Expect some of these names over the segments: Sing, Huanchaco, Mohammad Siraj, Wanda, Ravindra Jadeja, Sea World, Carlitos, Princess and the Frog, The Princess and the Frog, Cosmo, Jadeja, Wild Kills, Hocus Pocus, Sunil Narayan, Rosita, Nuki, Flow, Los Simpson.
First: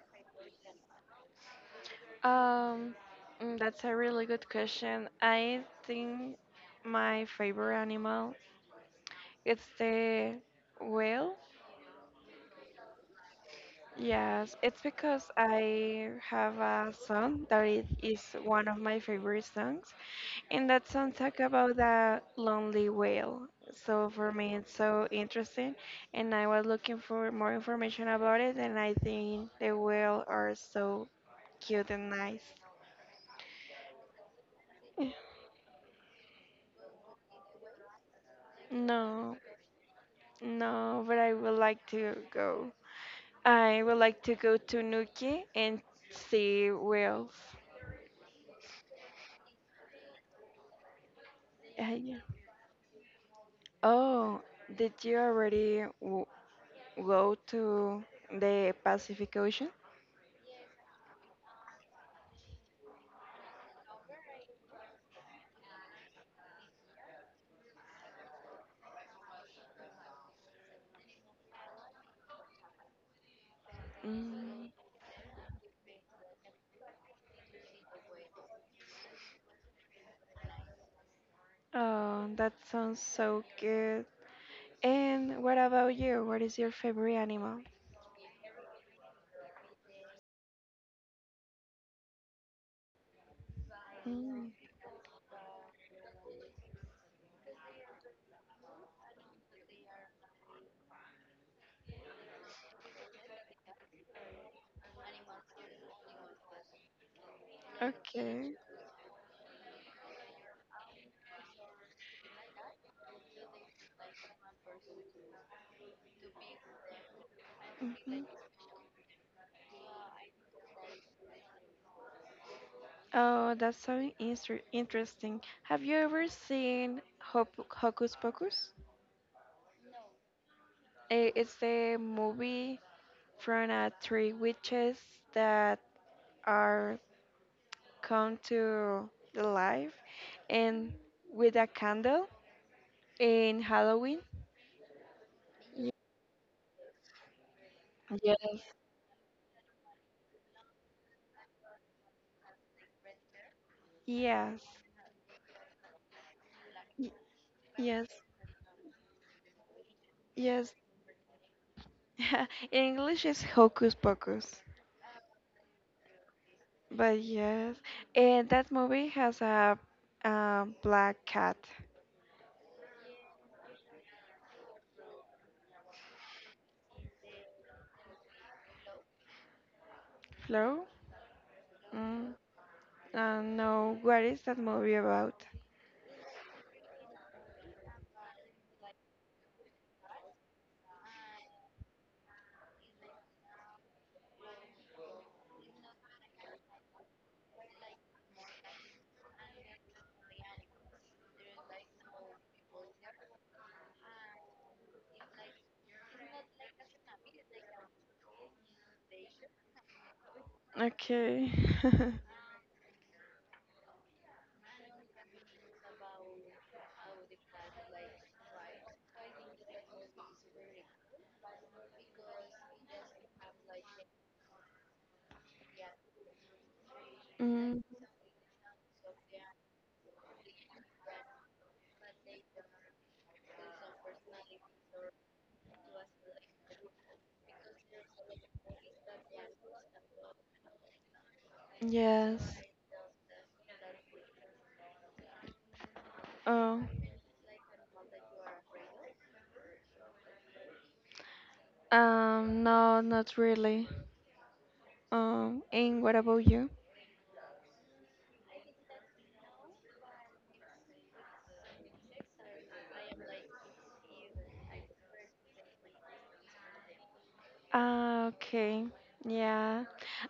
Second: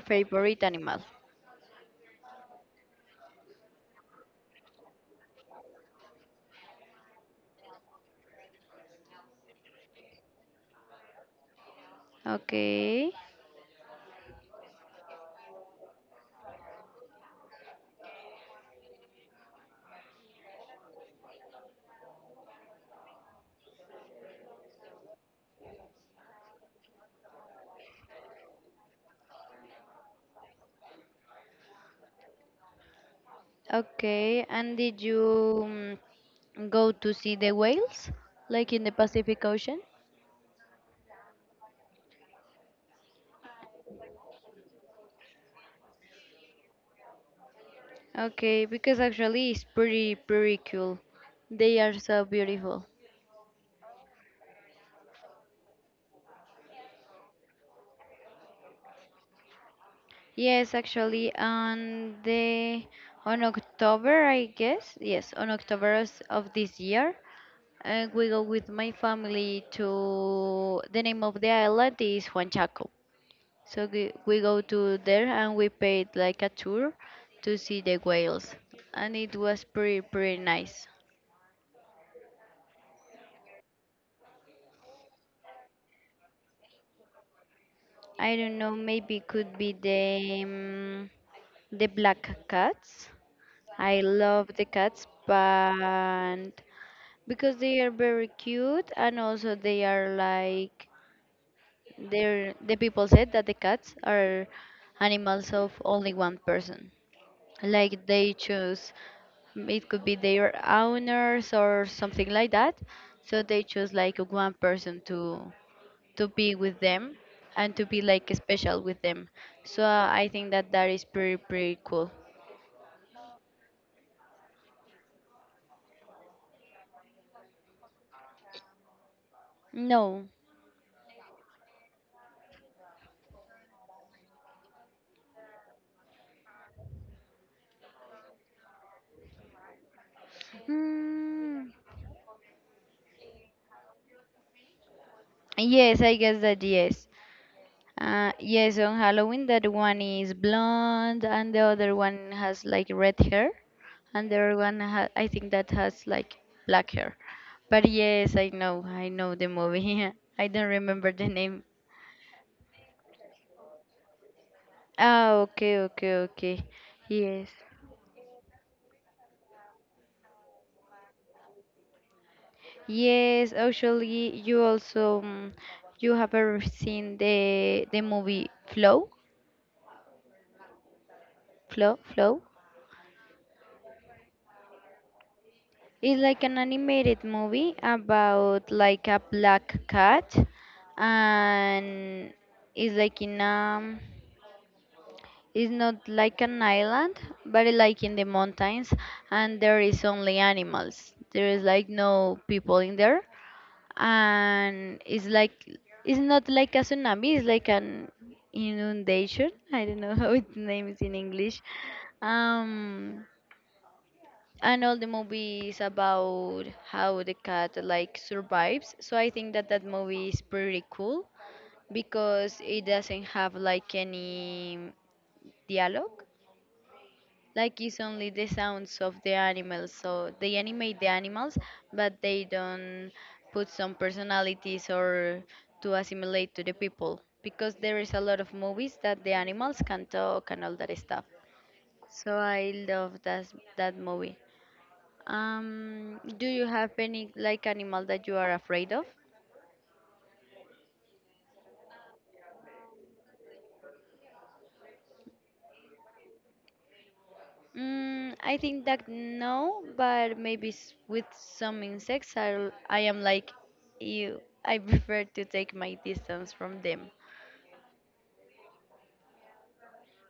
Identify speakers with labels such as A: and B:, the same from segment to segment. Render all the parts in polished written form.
A: favorite animal?
B: Um, that's a really good question. I think my favorite animal it's the whale.
A: Okay.
B: Yes, it's because I have a song that it is one of my favorite songs, and that song talk about that lonely whale. So for me, it's so interesting, and I was looking for more information about it, and I think the whale are so cute and nice.
A: Okay. And did you go to see the whales like in the
B: No,
A: Pacific Ocean?
B: no, but I would like to go. I would like to go to Nuki and see whales.
A: Okay, because actually it's pretty cool. They are
B: Yeah.
A: so beautiful.
B: Oh, did you already w go to the Pacific Ocean?
A: Yes, actually on the on October, I guess. Yes, on October of this year, We go with my family to the name of the island is Huanchaco. So we go
B: Mm,
A: to there and we paid like a tour to see the whales, and it was pretty nice.
B: oh, that sounds so good. And what about you? What is your favorite animal?
A: I don't know, maybe could be the the black cats. I love
B: Mm,
A: the cats, but because they are very cute and also they are like There, the people said that the cats are animals of only one person. Like they
B: okay.
A: choose, it could be their owners or something like that. So they choose like one person to be with them and to be
B: Hmm.
A: like special with them. So I think that that is pretty cool.
B: Oh, that's so interesting. Have you ever seen Hop Hocus Pocus?
A: No.
B: It's the movie from three witches that are come to the life and with a
A: Mm,
B: candle in Halloween. Y-
A: yes, I guess that yes.
B: Yes.
A: Yes, on Halloween, that one is blonde and the other one has like red hair, and the other
B: Yes,
A: one ha I think that has like black
B: y-
A: hair. But
B: yes,
A: yes, I know the movie. I don't
B: yes.
A: remember the name.
B: In English, it's Hocus Pocus,
A: Ah, okay, okay, okay.
B: but
A: Yes,
B: yes, and that movie has a black cat.
A: yes. Actually, you also you have ever seen the movie Flow,
B: Flo?
A: Flow,
B: Mm,
A: Flow?
B: no, what is that movie about?
A: It's like an animated movie about like a black cat and it's like in it's not like an island but it like in the mountains and there is only animals. There is like no people in there and it's like it's not like a tsunami, it's like an inundation. I don't know how its name is in
B: Okay.
A: English. Um and all the movies about how the cat like survives so I think that that movie is pretty cool because it doesn't have like any dialogue like
B: Mm.
A: it's only the sounds of the animals so they animate the animals but they don't put some personalities or to assimilate to the people because there is a lot of movies that the animals can talk and all that stuff so
B: Yes.
A: I love that that movie. Do you
B: Oh.
A: have any like animal that you are afraid of?
B: No, not really. And what about you?
A: Mm, I think that no, but maybe s- with some insects, I am like you. I prefer to take my distance from them.
B: Ah. Okay. Yeah.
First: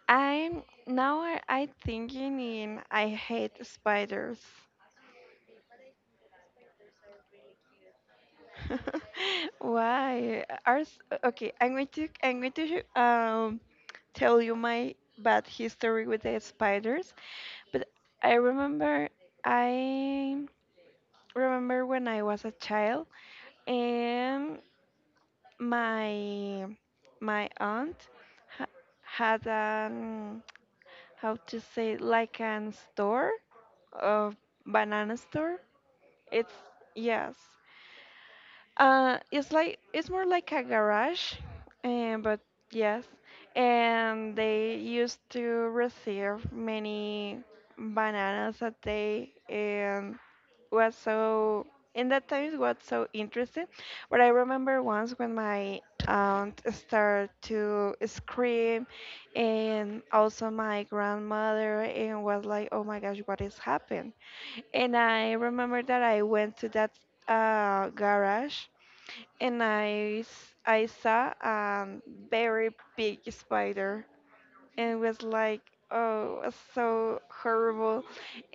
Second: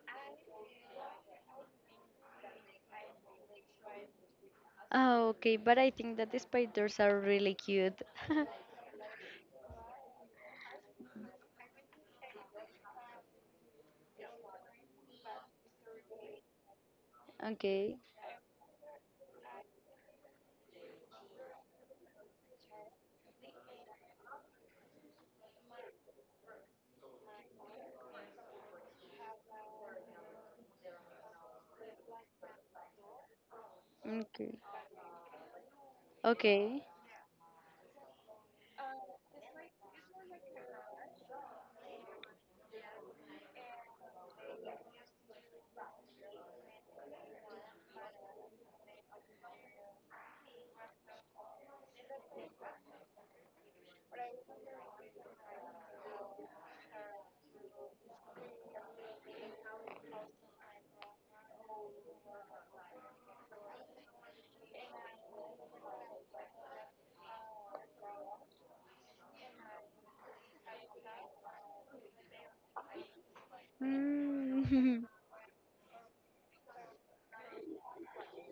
B: I'm now. I thinking in. I hate spiders.
A: Oh, okay, but I think that the spiders are really cute.
B: Why? Okay. I'm going to tell you my bad history with the spiders. But
A: Okay,
B: I remember. I remember when I was a child and my my aunt ha- had how to say like an store a
A: okay,
B: banana store. It's,
A: okay.
B: yes, it's like, it's more like a garage, and but yes, and they used to receive many bananas a day, and was so, in that times was so interesting. But I remember once when my aunt started to scream, and also my grandmother, and was like, oh my gosh, what is happened. And I remember that I went to that garage, and I saw a very big spider, and
A: Mm,
B: was like, oh, it was so horrible.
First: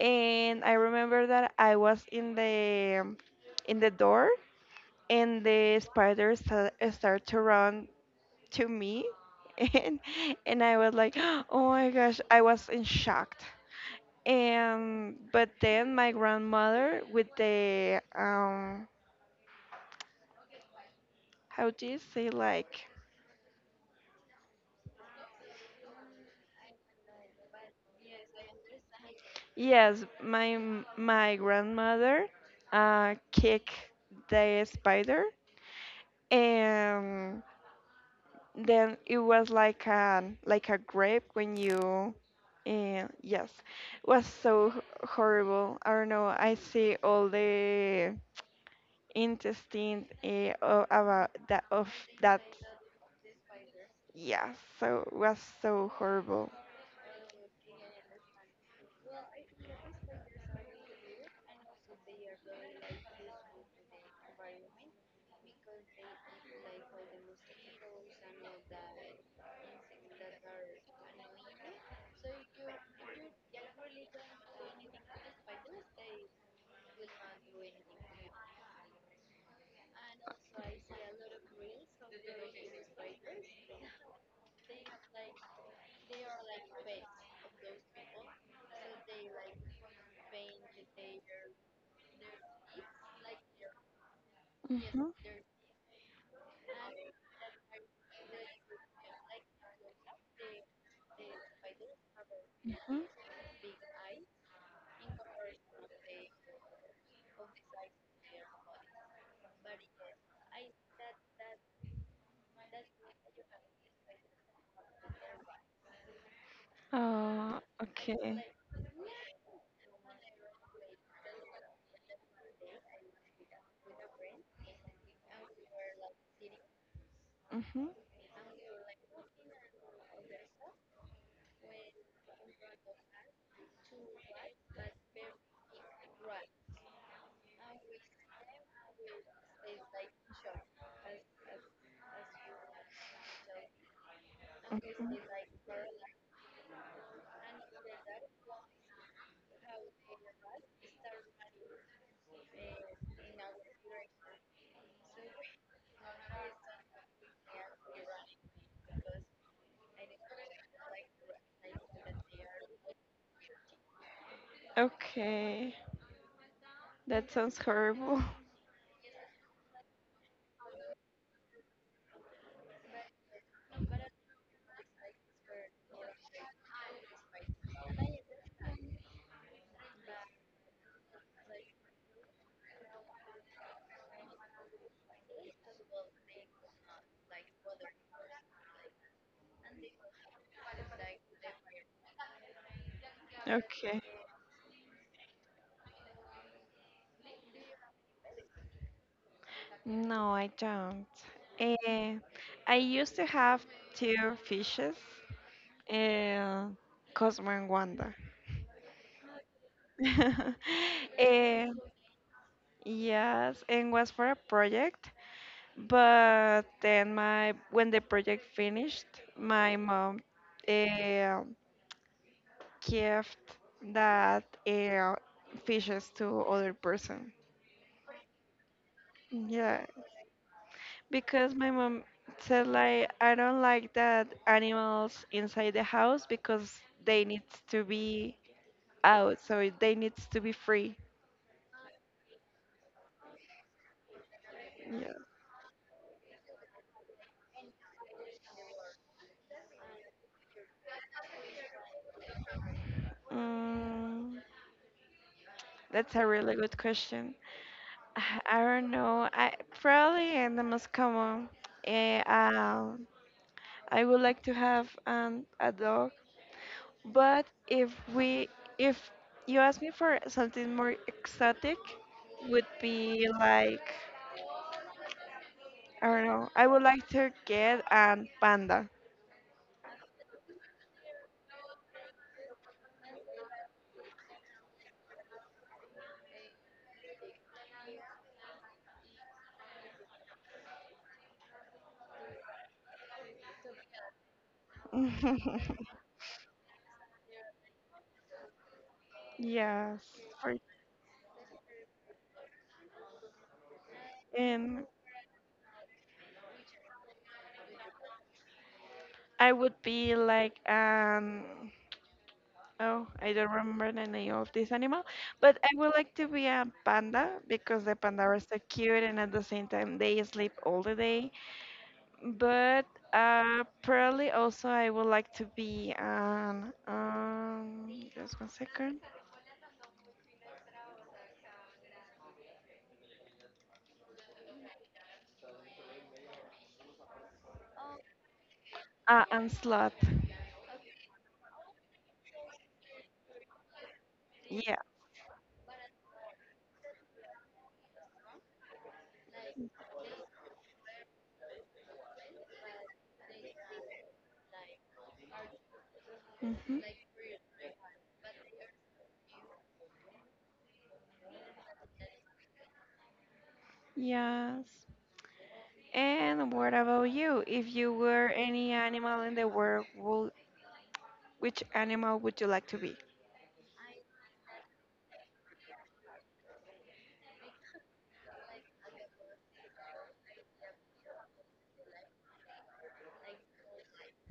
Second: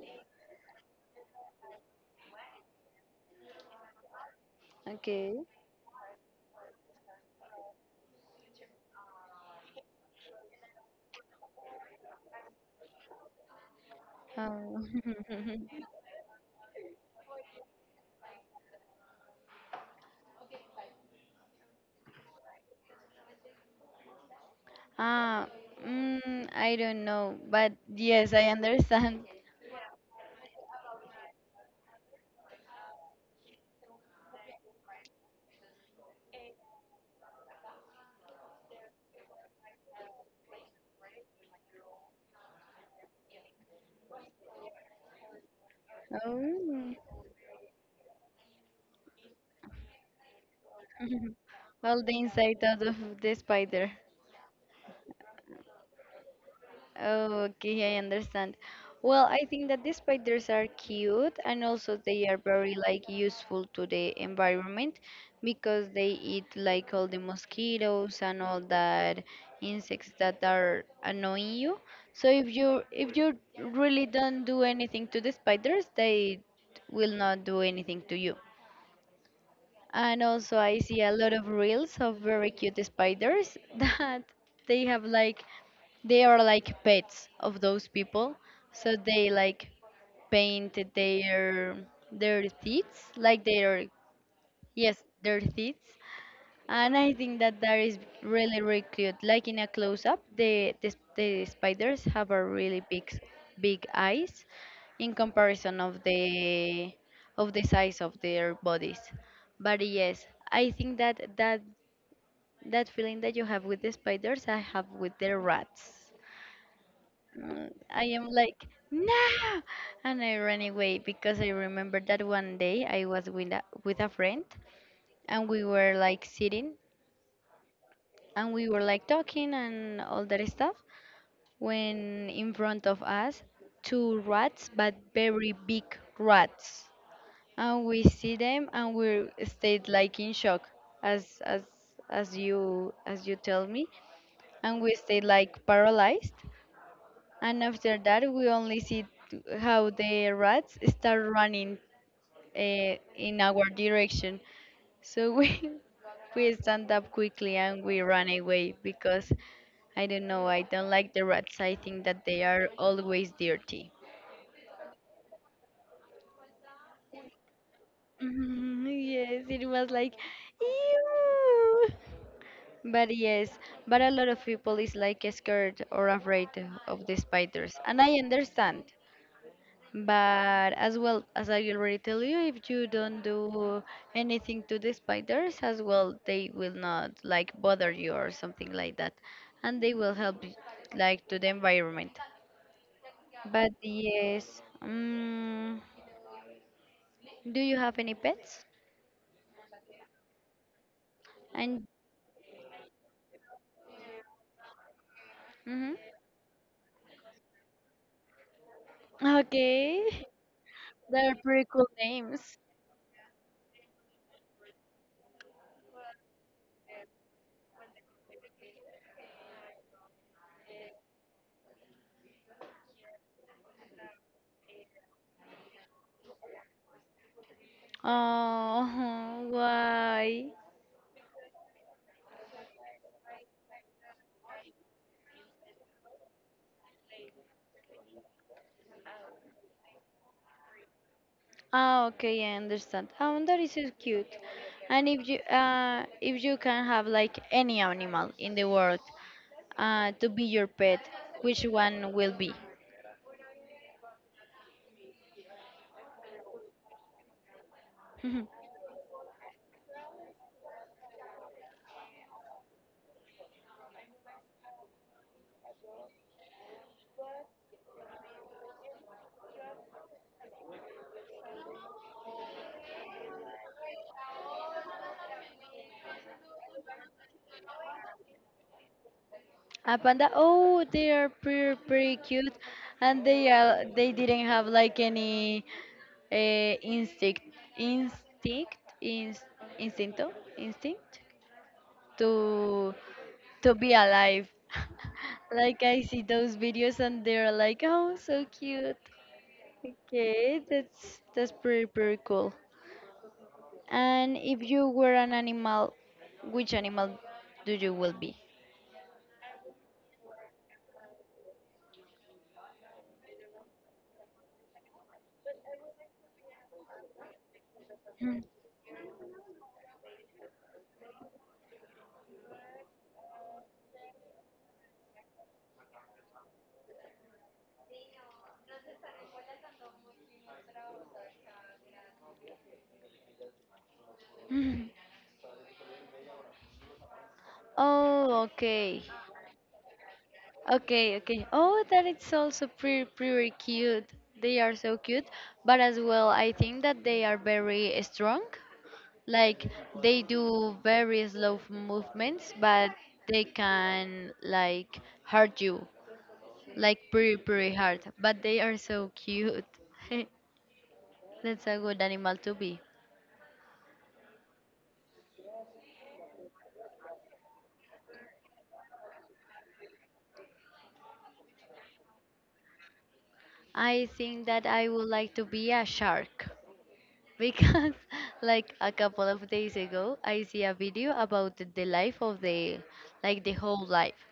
B: And I remember that I was in the, in the door,
A: okay.
B: and the spider started to run to me, and I was like, oh my gosh, I was in shock.
A: Oh.
B: And but then my grandmother with the, how do you say like?
A: Ah, mm, I don't know, but yes, I understand.
B: Yes, my my grandmother kicked the spider, and then it was like a, grape, when you, yes, it was so horrible. I don't know, I
A: Oh.
B: see all the intestine, about that of
A: All the
B: that.
A: inside out of the spider.
B: Yeah, so it was so horrible.
A: Oh, okay, I understand. Well, I think that the spiders are cute and also they are very like useful to the environment because they eat like all the mosquitoes and all that insects that are annoying you. So if you really don't do anything to the spiders, they will not do anything to you. And also, I see a lot of reels of very cute spiders that they have like, they are like pets of those people. So they like paint their teeth, like their yes,
B: Mm-hmm,
A: their teeth and I think that that is really, really cute. Like in a close up, the sp- the spiders have a really
B: mm-hmm.
A: big, s- big eyes in comparison of the size of their bodies. But yes, I think that that feeling that you have with the spiders, I have with the rats.
B: Oh,
A: Mm, I am
B: okay.
A: like no, and I ran away because I remember that one day I was with a friend and we were like sitting
B: Mm-hmm.
A: and we were like talking and all that stuff when in front of us two rats but very big rats and we see them and we stayed like in shock as as you tell me and we
B: Hmm.
A: stayed like paralyzed and after that we only see t- how the rats start running in our direction so we we stand up quickly and we run away because I don't know, I don't like the rats. I think that they are always dirty.
B: Okay, that sounds horrible.
A: Mhm, yes, it was like ew. But yes, but a lot of people is like scared or afraid of the spiders, and I understand. But as well as I already tell you, if you don't do anything to the spiders, as well, they will not like bother you or something like that, and they will help y- like to the environment. But
B: Okay.
A: yes, do you have any pets?
B: No, I don't.
A: And
B: Uh, I used to have two fishes,
A: mhm.
B: uh, Cosmo and Wanda.
A: Okay, they're pretty
B: Eh,
A: cool names.
B: yes, and was for a project, but then my when the project finished, my mom uh, gave that fishes to other person.
A: Oh,
B: Yeah,
A: why?
B: because my mom said like, I don't like that animals inside the house, because they need to be out, so they need to be free.
A: Ah, okay, I understand. Oh, that is so cute. And
B: Yeah.
A: if you can have like any animal in the world to be your pet, which one will be?
B: Mm, that's a really good question. I don't know. I probably and the most common. eh, um, I would like to have a dog, but if you ask me for something more exotic, would be like, I don't know. I would like to get a panda.
A: A panda. Oh, they are pretty cute, and they are they didn't have like any instinct instinct inst, instincto instinct to be alive. Like I see those videos and they're like, oh, so cute.
B: Yes, for,
A: Okay, that's pretty cool. And if
B: and
A: you were an animal, which animal do you will be?
B: I would be like, oh, I don't remember the name of this animal, but I would like to be a panda, because the panda are so cute and at the same time they sleep all the day. But probably also I would like to be an, just one second,
A: Hmm. Oh, okay.
B: an sloth.
A: Okay, okay. Oh, that it's also pretty cute. They are
B: Yeah.
A: so cute, but as well, I think that they are very strong. Like they do very slow movements, but they can like hurt you,
B: Hmm.
A: like pretty hard. But they are so cute. That's a good animal to be.
B: Yes. And what about you? If you were any animal in the world, which animal would you like to be?
A: I think that I would like to be a shark because, like a couple of days ago, I see a video about the life of the, like the whole life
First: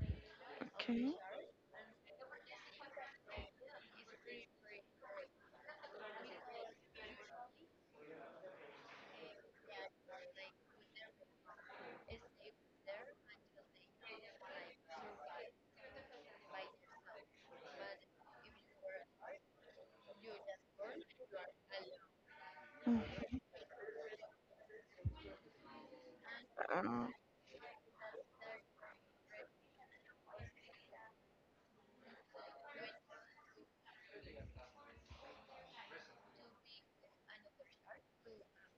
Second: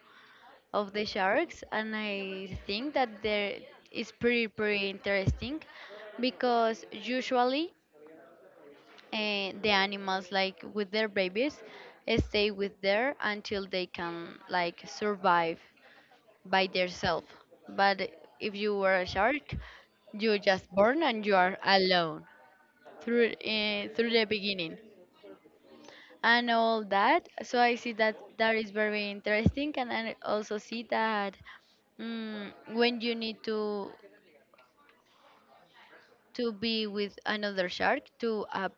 A: of the
B: Okay.
A: sharks, and I think that there is pretty interesting because usually the animals like with their babies stay with there until they can like survive by themselves. But if you were a shark, you just born and you are alone
B: Mm.
A: through through the beginning and all
B: Uh,
A: that. So I see that that is very interesting, and I also see that when you need to be with another shark to up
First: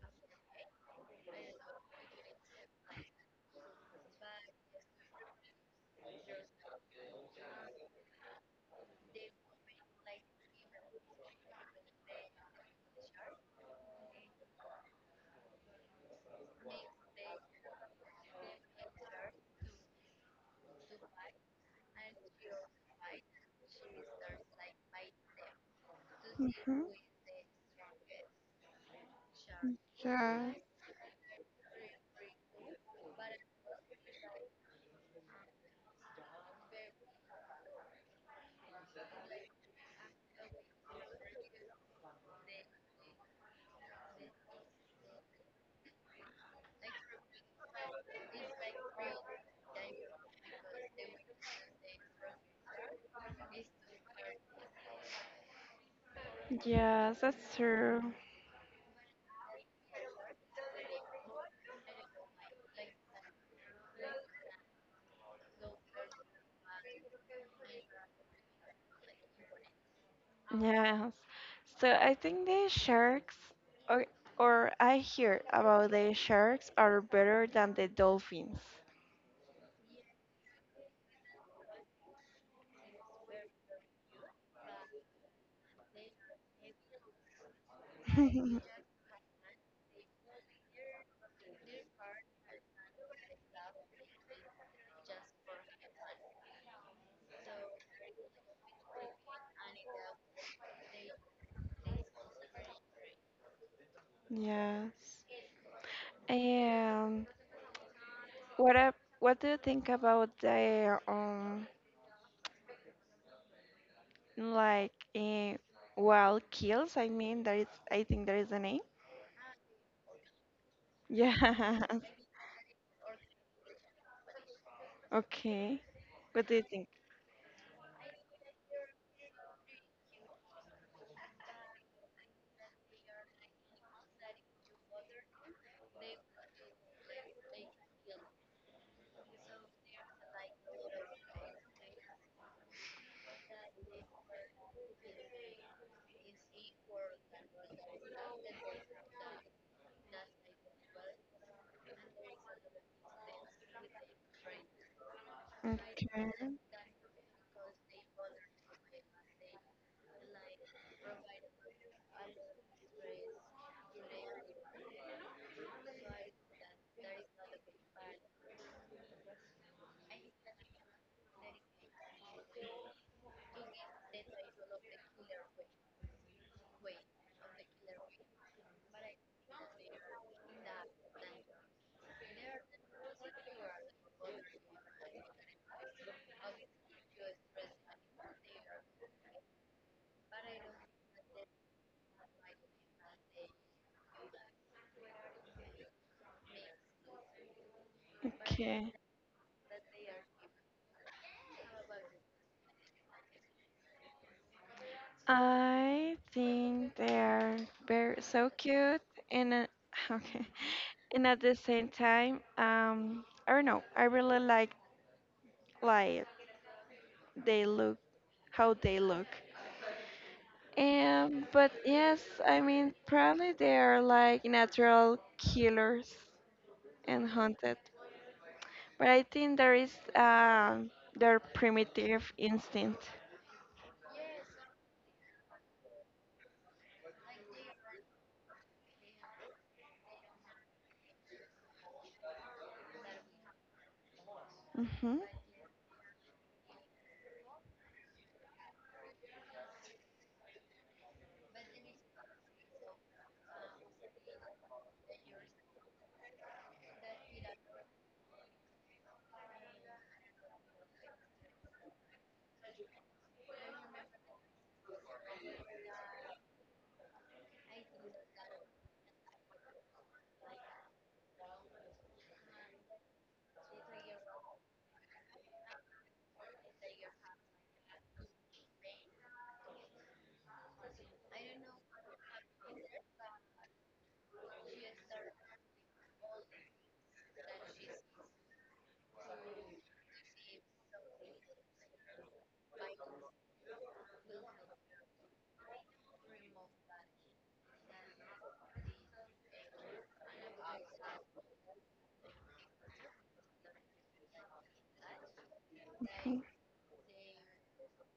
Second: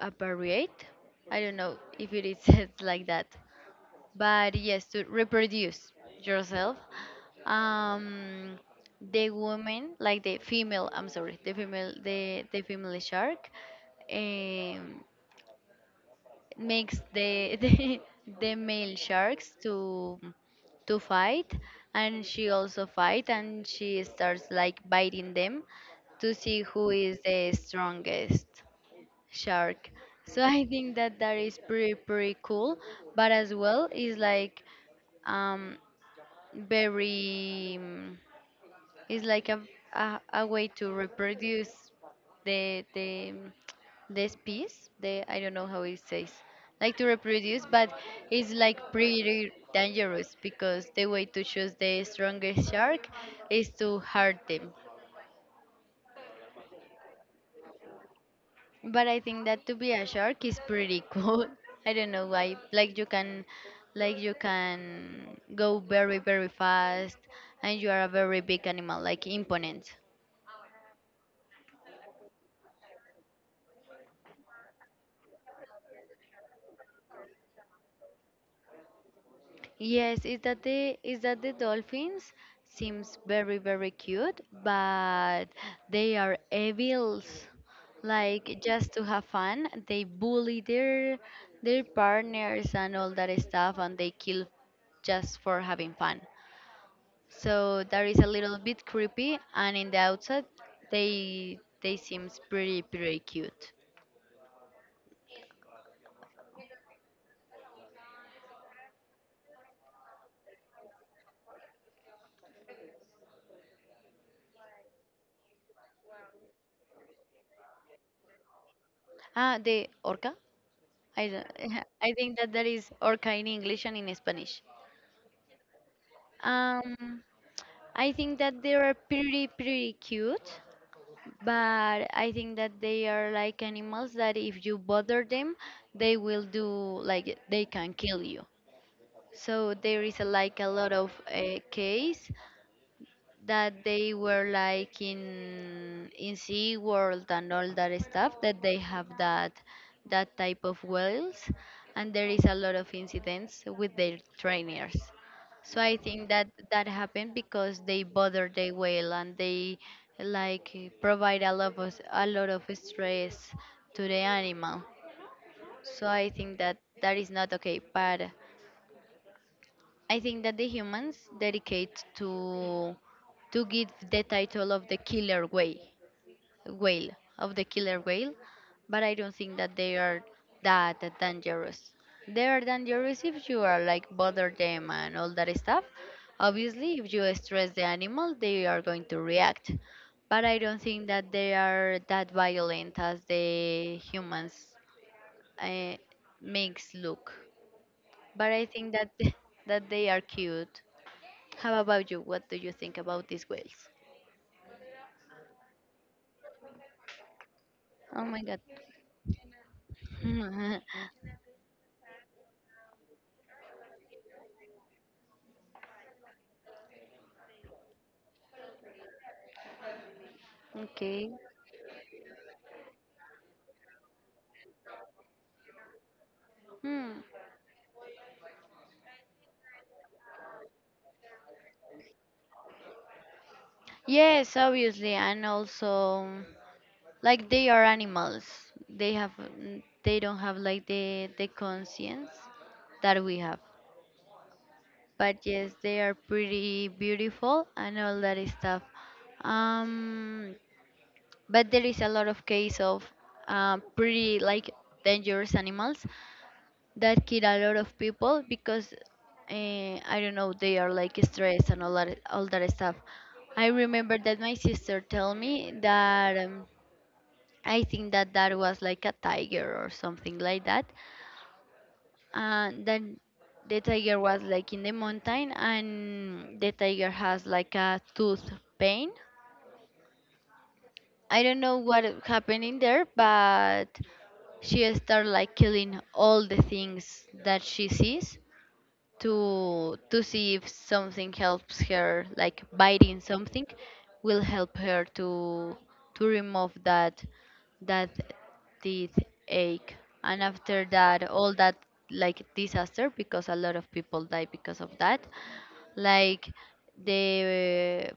A: apparate. I don't know if it is said like that. But yes to reproduce yourself um the woman like the female I'm sorry the female the female shark um makes the the male sharks to fight and she also fight and she starts like biting them to see
B: mhm.
A: who is the strongest shark so
B: Yeah.
A: I think that that is pretty cool but as well is like um very it's like a, a way to reproduce the this piece the I don't know how it says like to reproduce but it's like pretty dangerous because the way to choose the strongest shark is to hurt them
B: Yes, that's true.
A: but I think that to be a shark is pretty cool. I don't know why like you can go very fast and you are a very big animal like imponent.
B: Yes. So I think the sharks, or, or I hear about the sharks are better than the dolphins.
A: Yes, is that the dolphins seems very cute, but they are evils. Like just to have fun, they bully their partners and all that stuff, and they kill just for having fun. So that is a little bit creepy, and in the outside, they seems pretty cute.
B: Yes. And what do you think about the, like Wild Kills, I mean, that is, I think that is the name.
A: Ah, the orca. I don't-
B: Yeah.
A: I think that that is orca in English and in Spanish.
B: Okay. What do you think?
A: Um. I think that they are pretty, pretty cute, but I think that they are like animals that if you bother them, they will do like they can kill you. So there is a, like a lot of case that they were like in Sea World and all that stuff that they have that that type of whales and there is a lot of incidents with their trainers. So I think
B: Okay.
A: that that happened because they bother the whale and they like provide a lot of stress to the animal. So I think that that is not okay. But I think that the humans dedicate to give the title of the killer whale, whale of the killer whale, but I don't think that they are that dangerous. They are dangerous if you are like bother them and all that stuff. Obviously, if you stress the animal, they are going to react. But I don't think that they are that violent as the humans uh, makes look. But I think
B: Okay.
A: that that they are cute. How about you? What do you think about these whales?
B: I think they are very
A: Oh my
B: so
A: god.
B: cute, and okay. And at the same time, I don't know. I really like they look, how they look.
A: Okay.
B: But yes, I mean probably they are like natural killers
A: Hmm.
B: and hunted. But I think there is their primitive instinct.
A: Yes, obviously, and also like they are animals. They have n- they don't have like the conscience that we have.
B: Mm-hmm.
A: But yes, they are pretty beautiful and all that is stuff. Um, but there is a lot of case of pretty like dangerous animals that kill a lot of people because I don't know, they are like stressed and all that stuff. I remember that my sister told me that I think that that was like a tiger or something like that, and then the tiger was like in the mountain and the tiger has like a tooth pain. I don't know what happened in there, but she started like killing all the things that she sees to see if something helps her, like biting something will help her to remove that teeth ache. And after that, all that like disaster, because a lot of people die because of that, like the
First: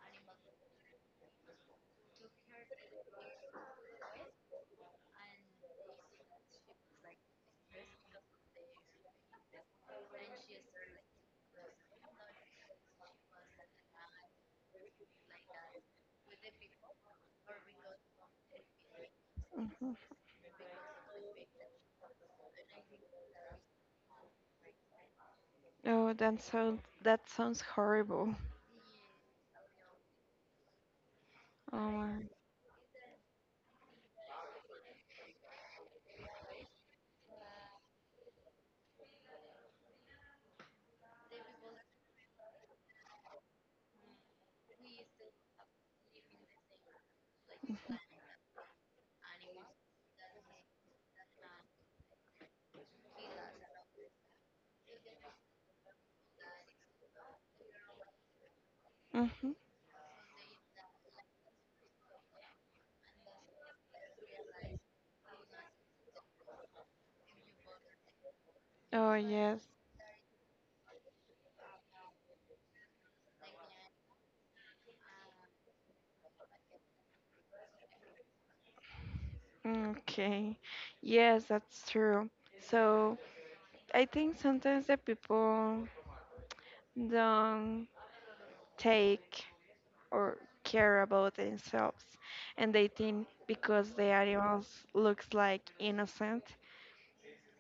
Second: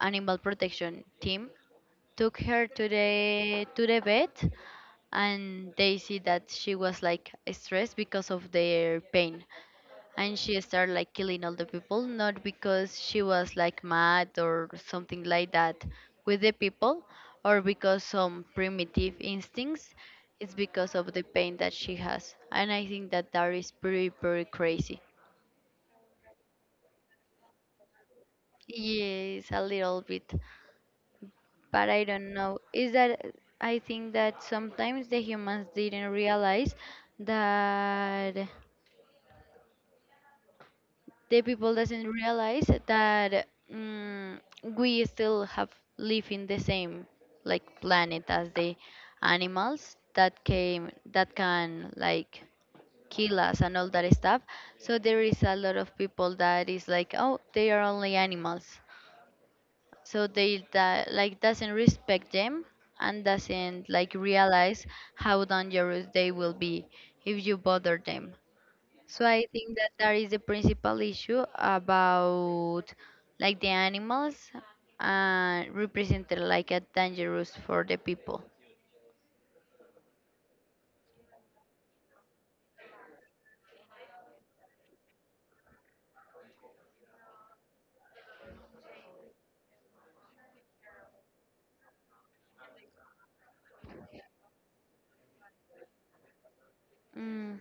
A: animal protection team took her to the vet, and they see that she was like stressed because of their pain and she started like killing all the people, not because she was like mad or something like that with the people, or because some primitive instincts.
B: Mm-hmm.
A: It's because of the pain that she has, and I think that that is pretty crazy.
B: Oh, that sounds horrible.
A: Yes, a little bit,
B: Oh
A: but I
B: my.
A: don't know, is that I think that sometimes the humans didn't realize that the people doesn't realize that we still have live in the same like planet as the animals that came, that can like kill us and all that stuff. So there is a lot of people that is like, oh, they are only animals,
B: Mm-hmm.
A: so they that like doesn't respect them and doesn't like realize how dangerous they will be if you bother them.
B: Oh
A: So I
B: yes.
A: think that that is the principal issue about like the animals and represented like a dangerous for the people.
B: Okay. Yes, that's true. So I think sometimes the people don't take or care about themselves, and they think, because the animals looks like innocent,
A: Mm.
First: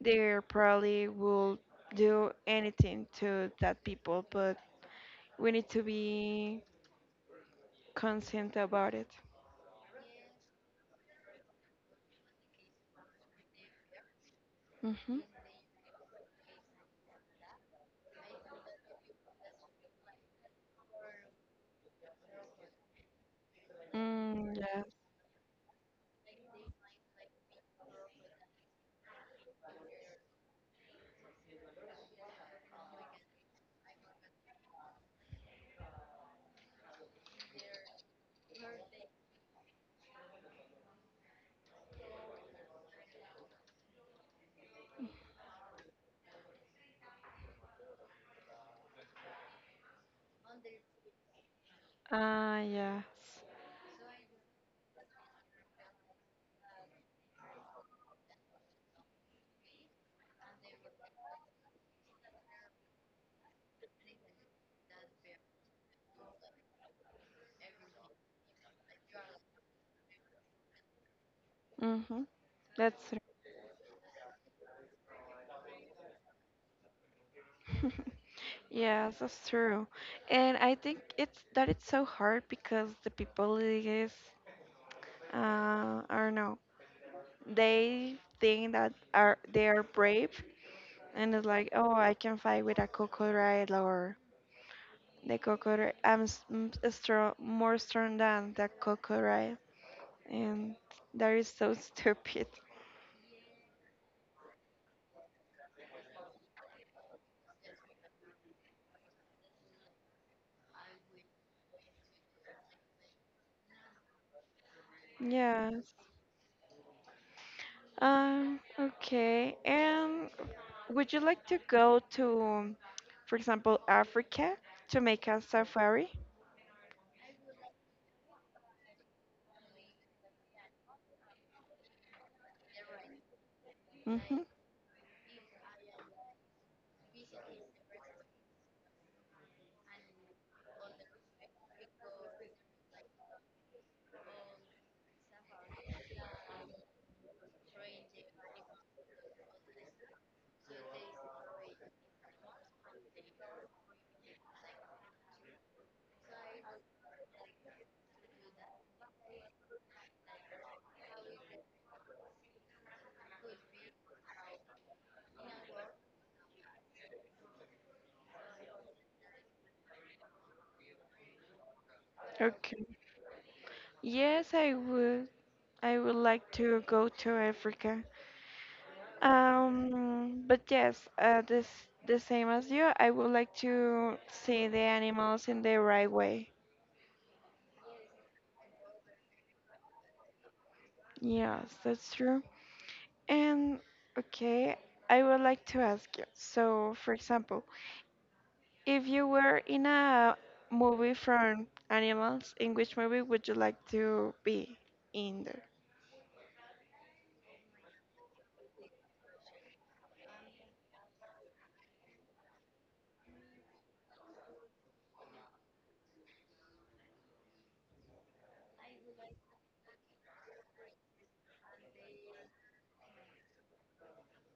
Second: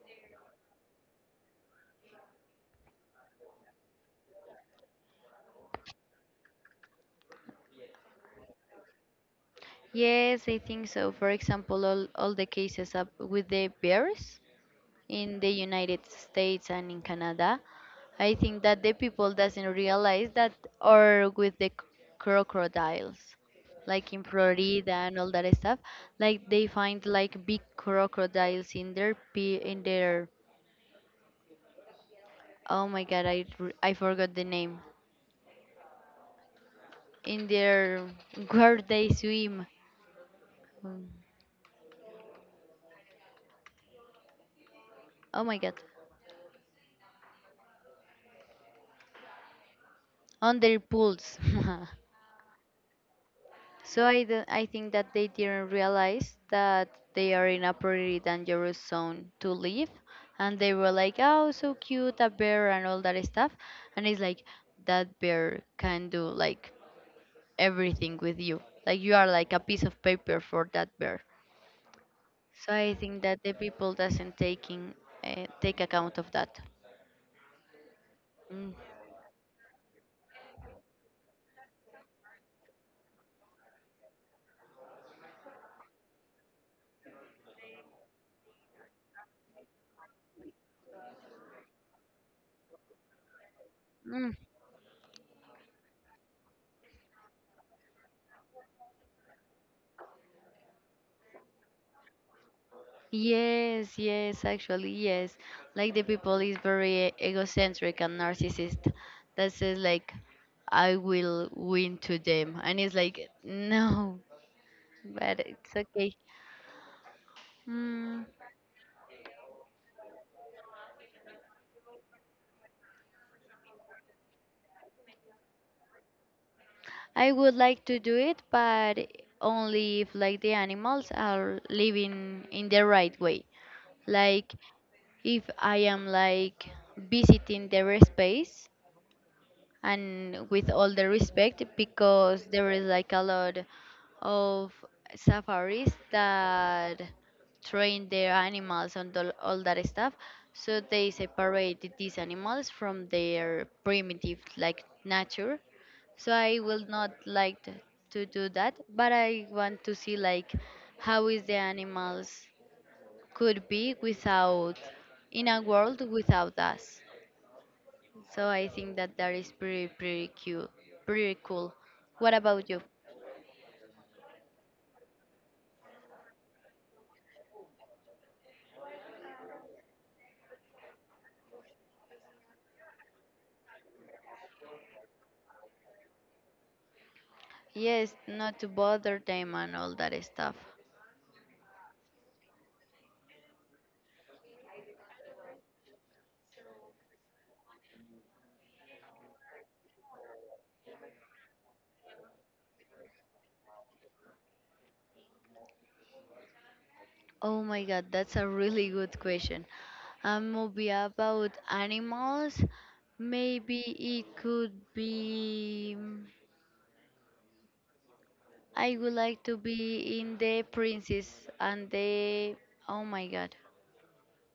B: they probably will do anything to that people, but we need to be conscious about it.
A: Yes, I think so. For example, all the cases up with the bears
B: Mm-hmm.
A: in the United States and in Canada. I think that the people doesn't realize that, or with the crocodiles like in
B: Mm, yes.
A: Florida and all that stuff. Like they find like big crocodiles in their oh my god, I forgot the name, in their where they swim. Mm, oh my god, on their pools.
B: Ah, yes.
A: So I think that they didn't realize that they are in a pretty dangerous zone to live. And they were like, oh, so cute, a bear and all that stuff. And it's like, that bear can do like everything with you. Like you are like a piece of paper for that bear.
B: Mm-hmm.
A: So I
B: That's
A: think that the people doesn't taking take account of that.
B: true.
A: Mm.
B: Yes, that's true. And I think it's that, it's so hard, because the people is, uh I don't know. They think that are they are brave, and it's like, oh, I can fight with a crocodile.
A: Mm.
B: The crocodile. I'm strong, more strong than the crocodile, and that is so stupid.
A: Yes, yes, actually, yes. Like the people is very egocentric and narcissist that says like, I will win to them, and it's like no, but it's
B: Yes.
A: okay. Mm,
B: Okay. And would you like to go to, for example, Africa to make a safari?
A: I would like to do it, but only if like the animals are living in the right way.
B: Mm-hmm.
A: Like if I am like visiting their space and with all the respect, because there is like a lot of safaris that train their animals and all that stuff, so they separated these animals from their primitive like nature, so I will not like to do that, but I want to see like how is the animals could be without, in a world without us. So I think that that is pretty cute, pretty cool. What about you?
B: Okay. Yes, I would. Like to go to Africa. But yes, this the same as you. I would like to see the animals in the right way.
A: Yes, not to bother them and all that stuff.
B: Yes, that's true. And okay, I would like to ask you. So, for example, if you were in a movie from animals, in which movie would you like to be in there?
A: Oh my god, that's a really good question. A movie about animals? Maybe it could be. I would like to be in The Princess and the. Oh my god,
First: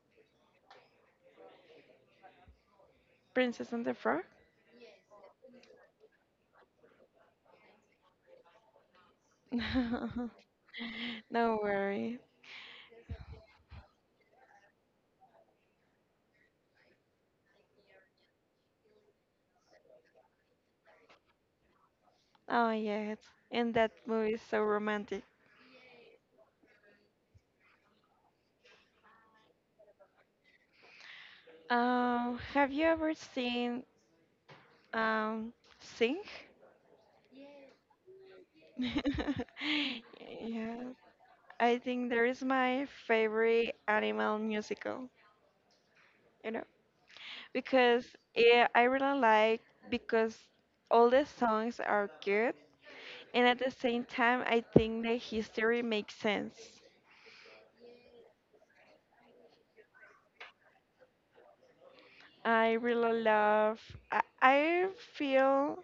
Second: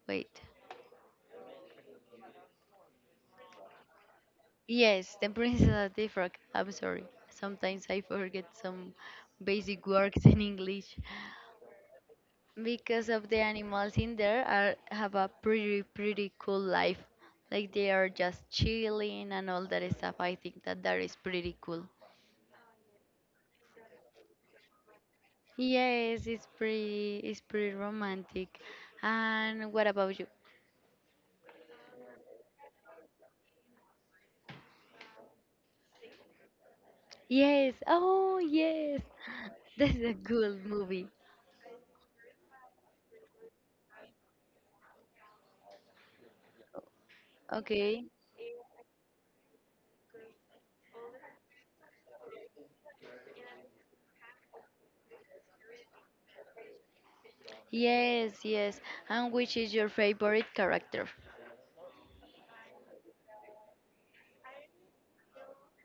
A: wait.
B: Princess and the Frog?
A: Yes, The Princess and the Frog. I'm sorry. Sometimes I forget some basic words in English.
B: No worry.
A: Because of the animals in there are have a pretty cool life. Like they are just chilling and all that stuff. I think that that is pretty cool.
B: Oh, yes. And that movie is so romantic.
A: Yes, it's pretty, it's pretty romantic. And what about you?
B: Have you ever seen, um Sing?
A: Yes. Oh, yes.
B: Yeah,
A: That's a good movie.
B: I think there is my favorite animal musical. You know,
A: Okay.
B: because, yeah, I really like, because all the songs are good, and at the same time I think the history makes sense.
A: Yes, yes. And which is your favorite character?
B: I really love. I feel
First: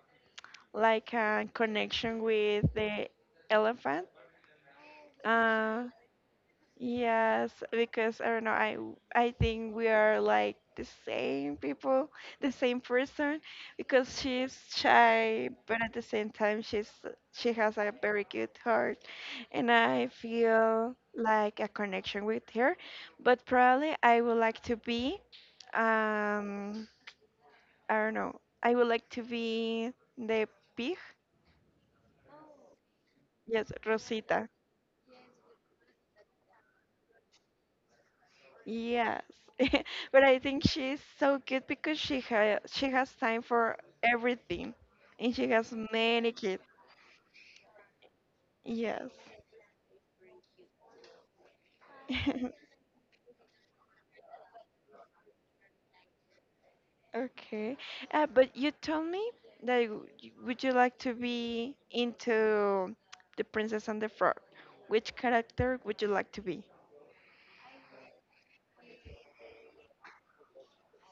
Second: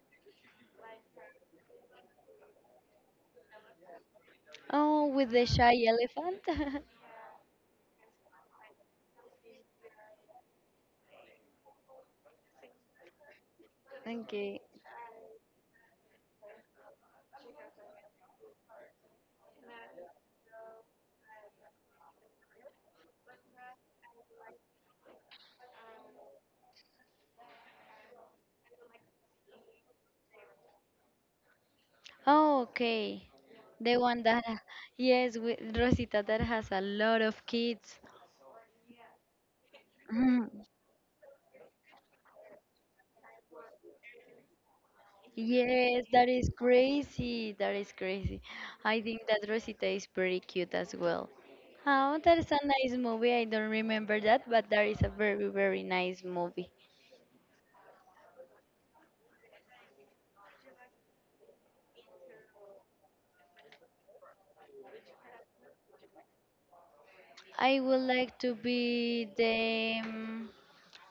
B: like a connection with the elephant.
A: Oh, with the shy
B: uh,
A: elephant?
B: Yes, because I don't know, I think we are like the same people, the same person, because she's
A: Okay.
B: shy, but at the same time she's, she has a very good heart, and I feel like a connection with her. But probably I would like to be, um, I don't know, I would like to be the pig.
A: Oh, okay.
B: Yes,
A: The one that,
B: Rosita.
A: yes, with Rosita that has a lot of kids.
B: Yes, but I
A: Mhm.
B: think she's so good because she has time for everything, and she has
A: Yes, that
B: many
A: is
B: kids.
A: crazy. That is crazy. I
B: Yes.
A: think that Rosita is pretty cute as well. Oh, that is a nice movie. I don't remember that, but that is a very, very nice movie.
B: Okay. But you told me that would you like to be into The Princess and the Frog? Which character would you like to be?
A: I would like to be the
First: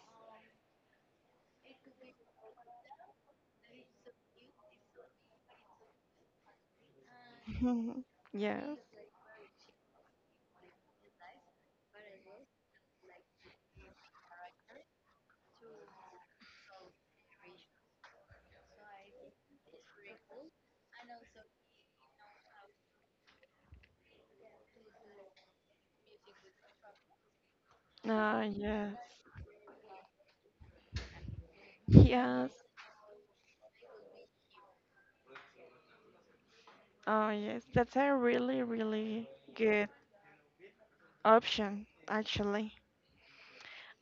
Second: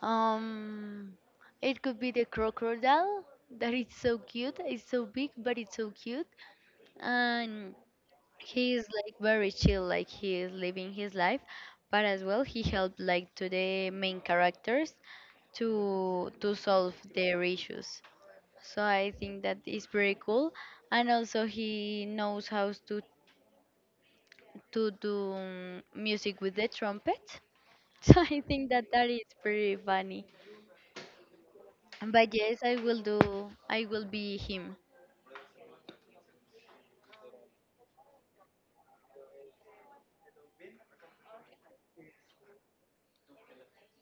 A: um, it could be the crocodile that is so cute. It's so big, but it's so cute. And he
B: Yes.
A: is like very chill, like he is living his life, but as well he helped like to the main characters to solve their issues, so I think that is pretty cool. And also he knows how to do music with the trumpet. So I
B: Ah,
A: think that
B: yes.
A: that is pretty funny. But
B: Yes.
A: yes, I will be him.
B: Oh, yes. That's a really, really good option, actually.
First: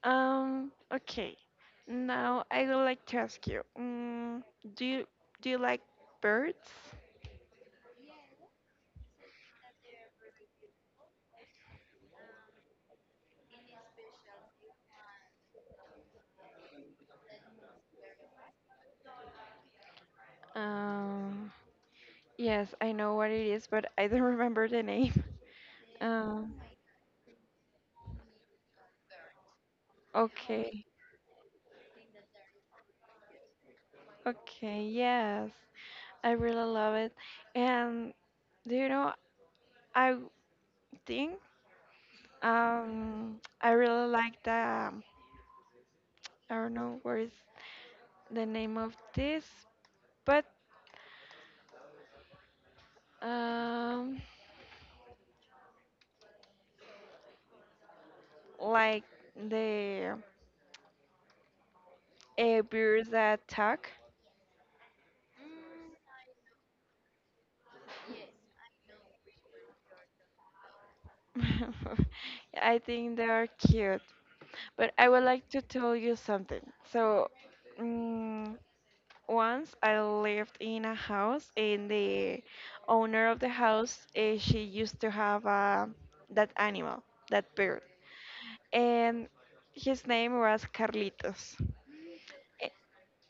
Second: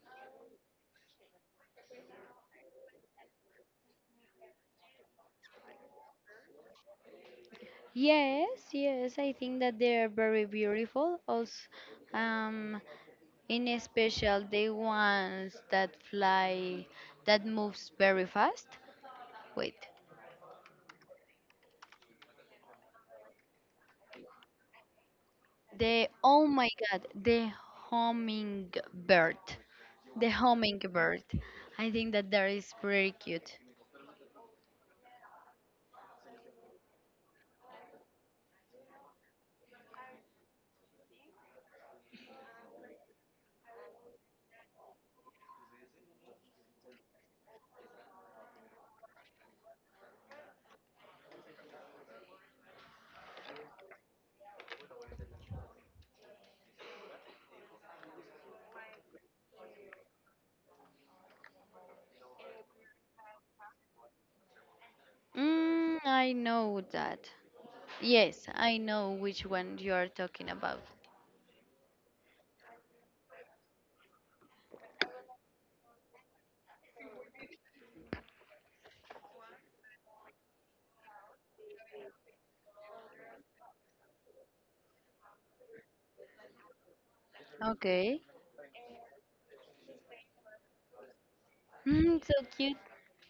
B: Okay. Now I would like to ask you, do you do you like birds?
A: Yes, yes, I think that they are very beautiful also. um In special, the ones that fly, that moves very fast. Wait,
B: Um, yes, I know what it is, but I don't remember the name.
A: the oh
B: Um,
A: my god, the hummingbird, the
B: okay.
A: hummingbird. I think that that is pretty cute.
B: Okay, yes. I really love it. And do you know, I think, I really like the, I don't know what is the name of this, but um like the bears that talk.
A: Mm, I know that. Yes, I know which one you are talking about.
B: I think they are cute. But I would like to tell you something. So, mm once I lived in a house, and the owner of the house, she used to have that animal, that bird,
A: Okay.
B: and his name was Carlitos.
A: Mm, so
B: A-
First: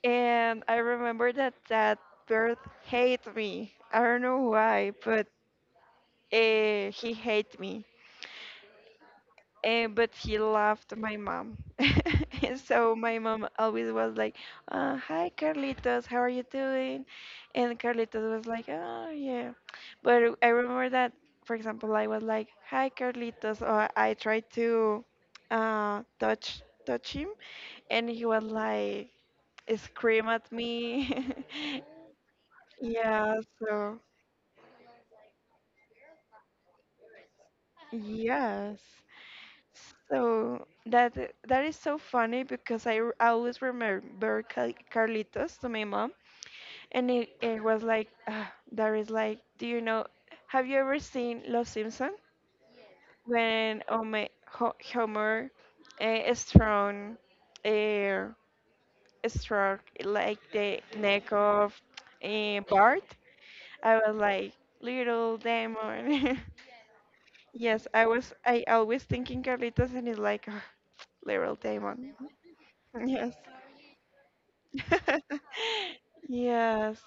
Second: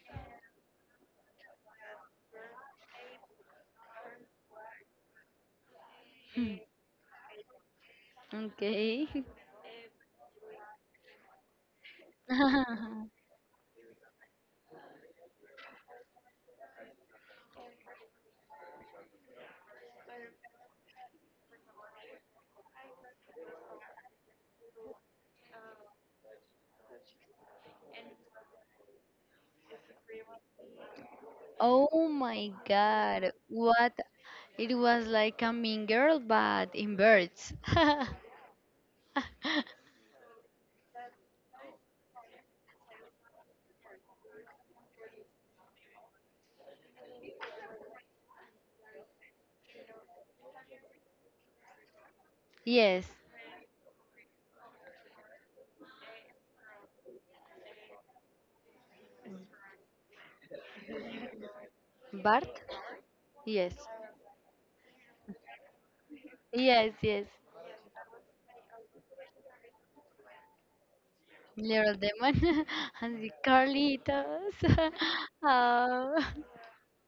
B: And I remember that that bird hated me. I don't know why, but
A: cute.
B: he hated me.
A: Okay.
B: But he loved my mom. And so my mom always was like, hi, Carlitos, how are you doing? And Carlitos was like, oh, yeah. But I remember that, for example, I was like, hi, Carlitos, or I tried to touch him, and he was like, scream at me.
A: Oh my God,
B: Yeah,
A: what?
B: so,
A: It was like a mean girl, but in birds.
B: yes. So that is so funny, because I always remember Carlitos to my mom, and it was like, ah, that is like, do you know? Have you ever seen Los Simpson
A: Yes,
B: when Homer strong uh, struck like the neck of,
A: Bart?
B: Bart?
A: Yes,
B: I was like, little demon.
A: yes, yes.
B: Yes, I always thinking Carlitos, and it's like, ah, little
A: Little
B: demon.
A: Demon and the
B: Yes.
A: Carlitos. Oh.
B: Yes,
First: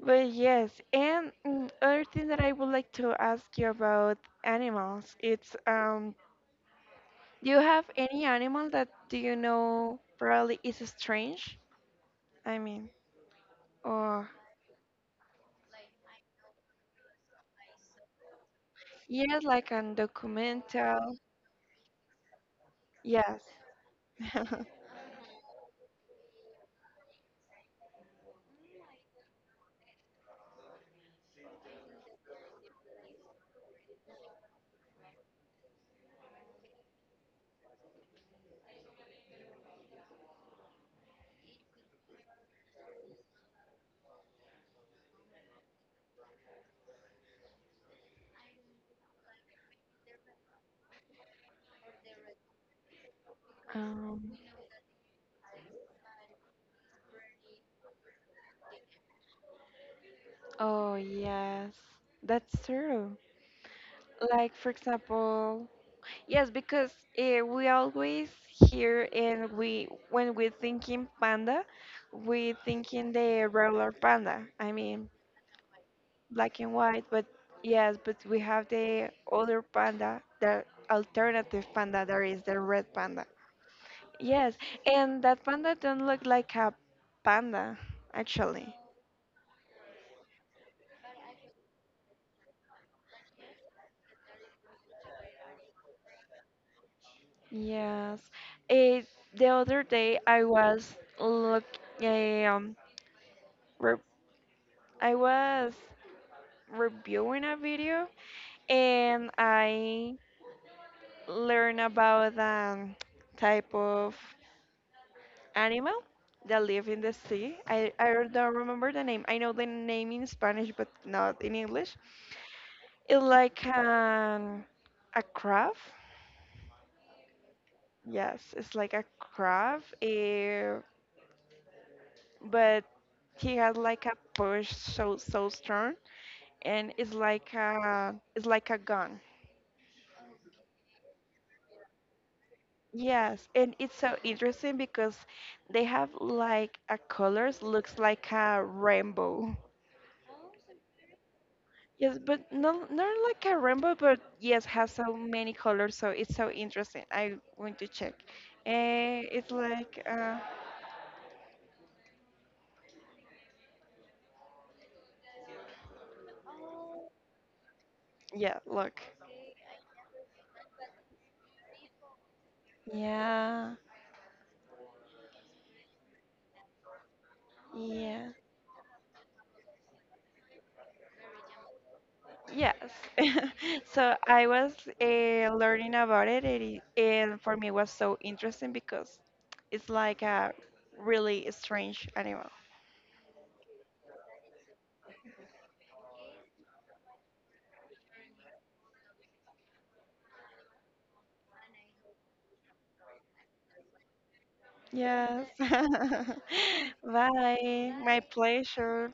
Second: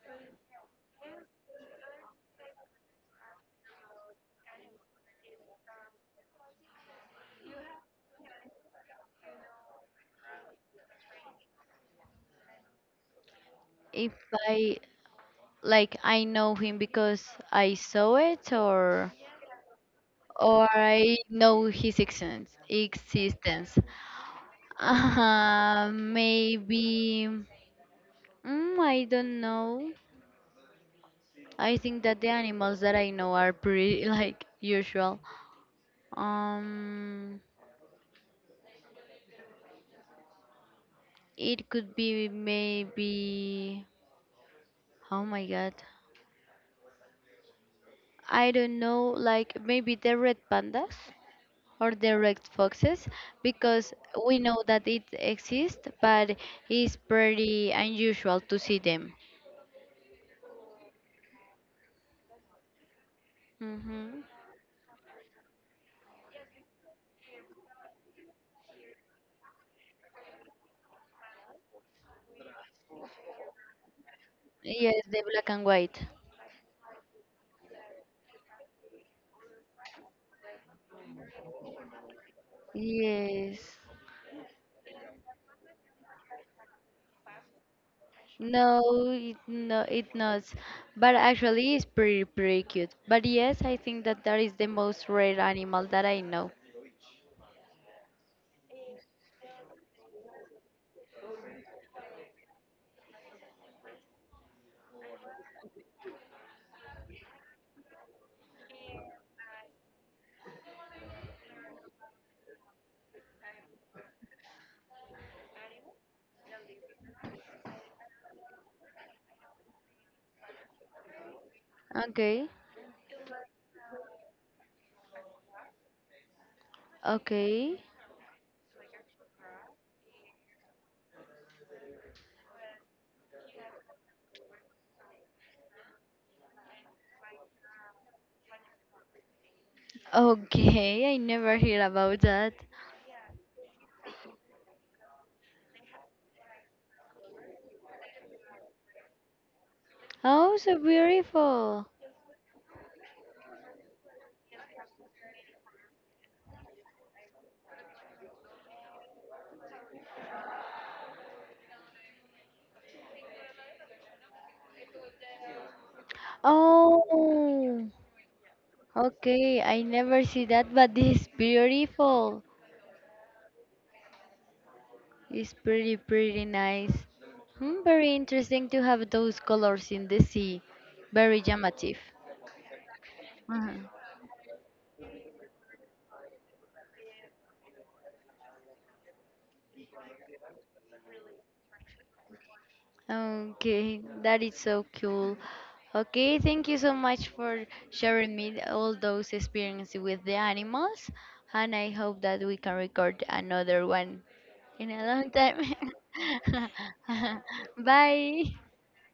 B: but yes, and, other thing that I would like to ask you about animals, it's, do you have any animal that, do you know, probably is strange? I mean,
A: If
B: or,
A: I like, I know him because I saw it,
B: yes, like an
A: or
B: documental.
A: I know his existence.
B: Yes.
A: Existence. Maybe. Mm, I don't know. I think that the animals that I know are pretty like usual. Um, it could be maybe. Oh my god. I don't know, like maybe the red pandas or the red foxes, because
B: Um,
A: we know that it exists, but it's pretty unusual to see them.
B: oh yes, that's true.
A: Hmm.
B: Like for example, yes, because we always hear, and we when we thinking panda, we thinking the regular panda. I
A: Yes,
B: mean
A: the black and white.
B: black and white, but yes, but we have the other panda, the alternative panda. There is the red panda.
A: Yes.
B: Yes, and that panda don't look like a panda, actually.
A: No, it no, it not. But actually, it's pretty cute. But yes, I think that that is the most rare animal that I know.
B: Yes, it, the other day I was look eh, re- I was reviewing a video, and I learned about a type of animal that live in the sea. I don't remember the name. I know the name in Spanish, but not in English.
A: Okay,
B: It's like a crab.
A: okay,
B: Yes, it's like a crab, but he has like a push, so strong, and it's like a gun.
A: okay. I never heard about that.
B: Yes, and it's so interesting, because they have like a colors, looks like a rainbow.
A: Oh, so beautiful.
B: Yes, but not like a rainbow, but yes, has so many colors, so it's so interesting. I want to check. It's like,
A: Oh,
B: yeah, look.
A: okay. I never see that, but this is beautiful.
B: Yeah,
A: It's pretty nice. Hmm, very
B: yeah,
A: interesting to have those colors in the sea. Very llamative.
B: yes.
A: Uh-huh.
B: So I was learning about it, and, and for me it was so interesting because it's like a really strange animal.
A: Okay, that is so cool. Okay, thank you so much for sharing me all those experiences with the animals, and I hope that we can record another one in a long
B: Yes.
A: time.
B: Bye. My
A: Bye.
B: pleasure.